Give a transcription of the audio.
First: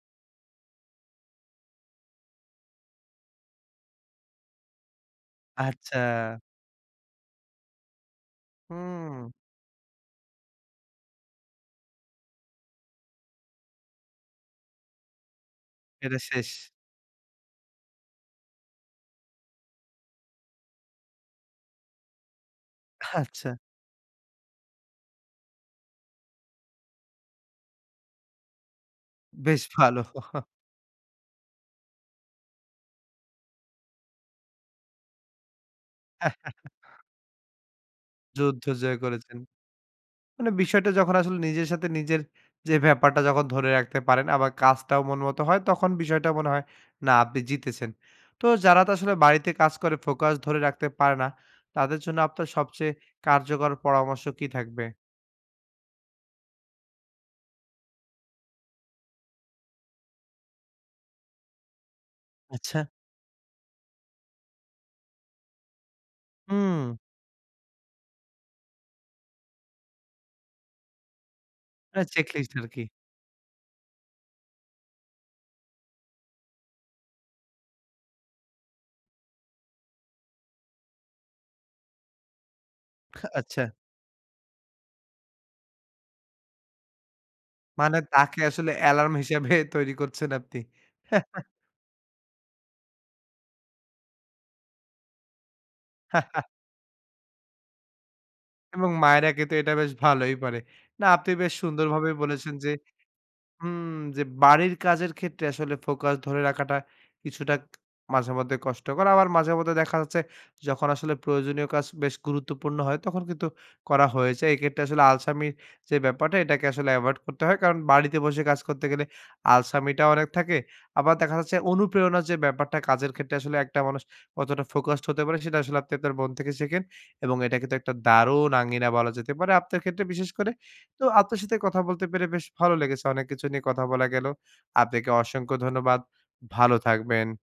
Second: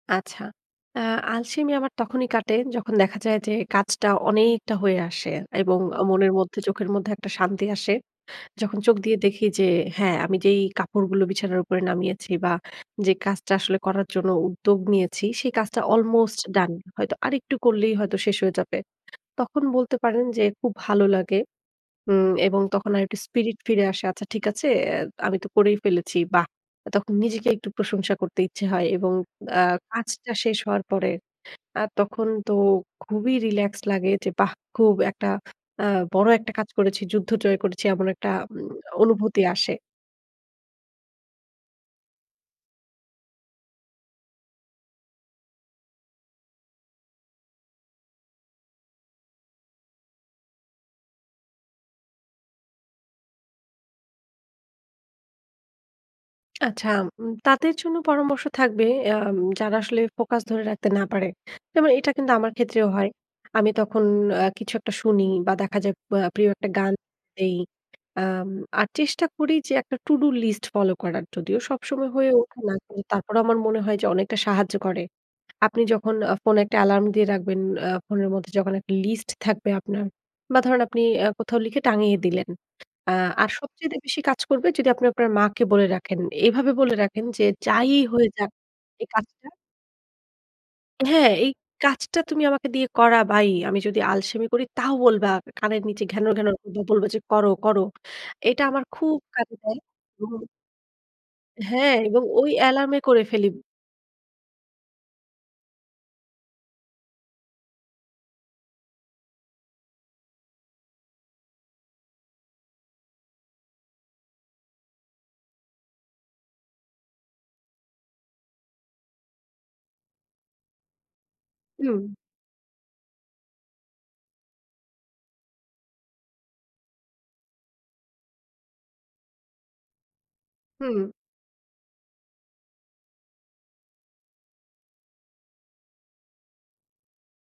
আচ্ছা। আ আলসেমি আমার তখনই কাটে যখন দেখা যায় যে কাজটা অনেকটা হয়ে আসে এবং আচ্ছা। মনের মধ্যে চোখের মধ্যে একটা শান্তি আসে। যখন চোখ দিয়ে হু। দেখি যে হ্যাঁ আমি যেই কাপড়গুলো বিছানার উপরে নামিয়েছি বা যে কাজটা আসলে করার জন্য উদ্যোগ নিয়েছি সেই কাজটা এটা আলমোস্ট শেষ। ডান হয়তো আরেকটু করলেই হয়তো শেষ হয়ে যাবে। তখন বলতে পারেন যে খুব ভালো লাগে। উম এবং তখন আরেকটু আচ্ছা। স্পিরিট ফিরে আসে। আচ্ছা ঠিক আছে, এ আমি তো করেই ফেলেছি। বাহ! তখন নিজেকে একটু প্রশংসা করতে ইচ্ছে হয় এবং বেশ আ ভালো। কাজটা শেষ হওয়ার পরে আ তখন তো খুবই রিল্যাক্স লাগে যে বাহ! খুব একটা আ বড় একটা কাজ করেছি, যুদ্ধ জয় করেছি। এমন একটা উ যুদ্ধ জয় করেছেন। অনুভূতি আসে। মানে বিষয়টা যখন আসলে নিজের সাথে নিজের যে ব্যাপারটা যখন ধরে রাখতে পারেন আবার কাজটাও মন মত হয় তখন বিষয়টাও মনে হয় না আপনি জিতেছেন। তো যারা তো আসলে বাড়িতে কাজ করে ফোকাস ধরে রাখতে পারে না তাদের জন্য আপনার সবচেয়ে কার্যকর পরামর্শ কি থাকবে? আচ্ছা। উম তাদের জন্য পরামর্শ থাকবে অ্যা যারা আসলে ফোকাস ধরে রাখতে না পারে। যেমন এটা কিন্তু আমার আচ্ছা। ক্ষেত্রেও হয়। আমি তখন আ কিছু একটা শুনি বা দেখা যায় প প্রিয় একটা গান হু। দেই। আম আর চেষ্টা করি যে একটা টু ডু লিস্ট ফলো করার যদিও এ সবসময় হয়ে চেকলিস্ট ওঠে আর না। কি। তারপরেও আমার মনে হয় যে অনেকটা সাহায্য করে। আপনি যখন আ ফোনে একটা এলার্ম দিয়ে রাখবেন, আ ফোনের মধ্যে যখন একটা লিস্ট থাকবে আপনার বা ধরেন আপনি আ কোথাও লিখে টাঙিয়ে দিলেন। আ আর আচ্ছা। সবচাইতে বেশি কাজ করবে যদি আপনি আপনার মাকে বলে রাখেন। এভাবে বলে রাখেন যে যাই মানে হয়ে তাকে যাক আসলে এই এলার্ম কাজটা হিসেবে তৈরী করছেন আপনি। হ্যাঁ, "এই কাজটা তুমি আমাকে দিয়ে করাবাই। আমি যদি আলসেমি করি তাও বলবা। কানের নিচে ঘ্যানর, ঘ্যানর করবা বলবা যে করো, করো।" এটা আমার এবং খুব মায়েরা কিন্তু কাজে তো এটা দেয়। বেশ হু। ভালোই পারে। না আপনি বেশ হ্যাঁ, সুন্দরভাবে এবং ওই বলেছেন যে অ্যালার্ম এ করে ফেলি। হু যে বাড়ির কাজের ক্ষেত্রে আসলে ফোকাস ধরে রাখাটা কিছুটা মাঝেমধ্যে কষ্টকর আবার মাঝে মধ্যে দেখা যাচ্ছে যখন আসলে প্রয়োজনীয় কাজ বেশ গুরুত্বপূর্ণ হয় তখন কিন্তু করা হয়েছে এক্ষেত্রে আসলে আলসামি যে ব্যাপারটা এটাকে আসলে এভয়েড করতে হয় কারণ বাড়িতে বসে কাজ করতে গেলে আলসামিটা অনেক থাকে। আবার দেখা যাচ্ছে হু। অনুপ্রেরণা যে ব্যাপারটা কাজের ক্ষেত্রে আসলে একটা মানুষ কতটা ফোকাসড হতে পারে সেটা আসলে আপনি আপনার মন থেকে শেখেন। এবং এটাকে তো একটা দারুণ আঙ্গিনা বলা যেতে পারে আপনার ক্ষেত্রে বিশেষ করে। তো হু। আপনার সাথে কথা বলতে পেরে বেশ ভালো লেগেছে। অনেক কিছু নিয়ে কথা বলা গেলো। আপনাকে অসংখ্য ধন্যবাদ। ভালো থাকবেন।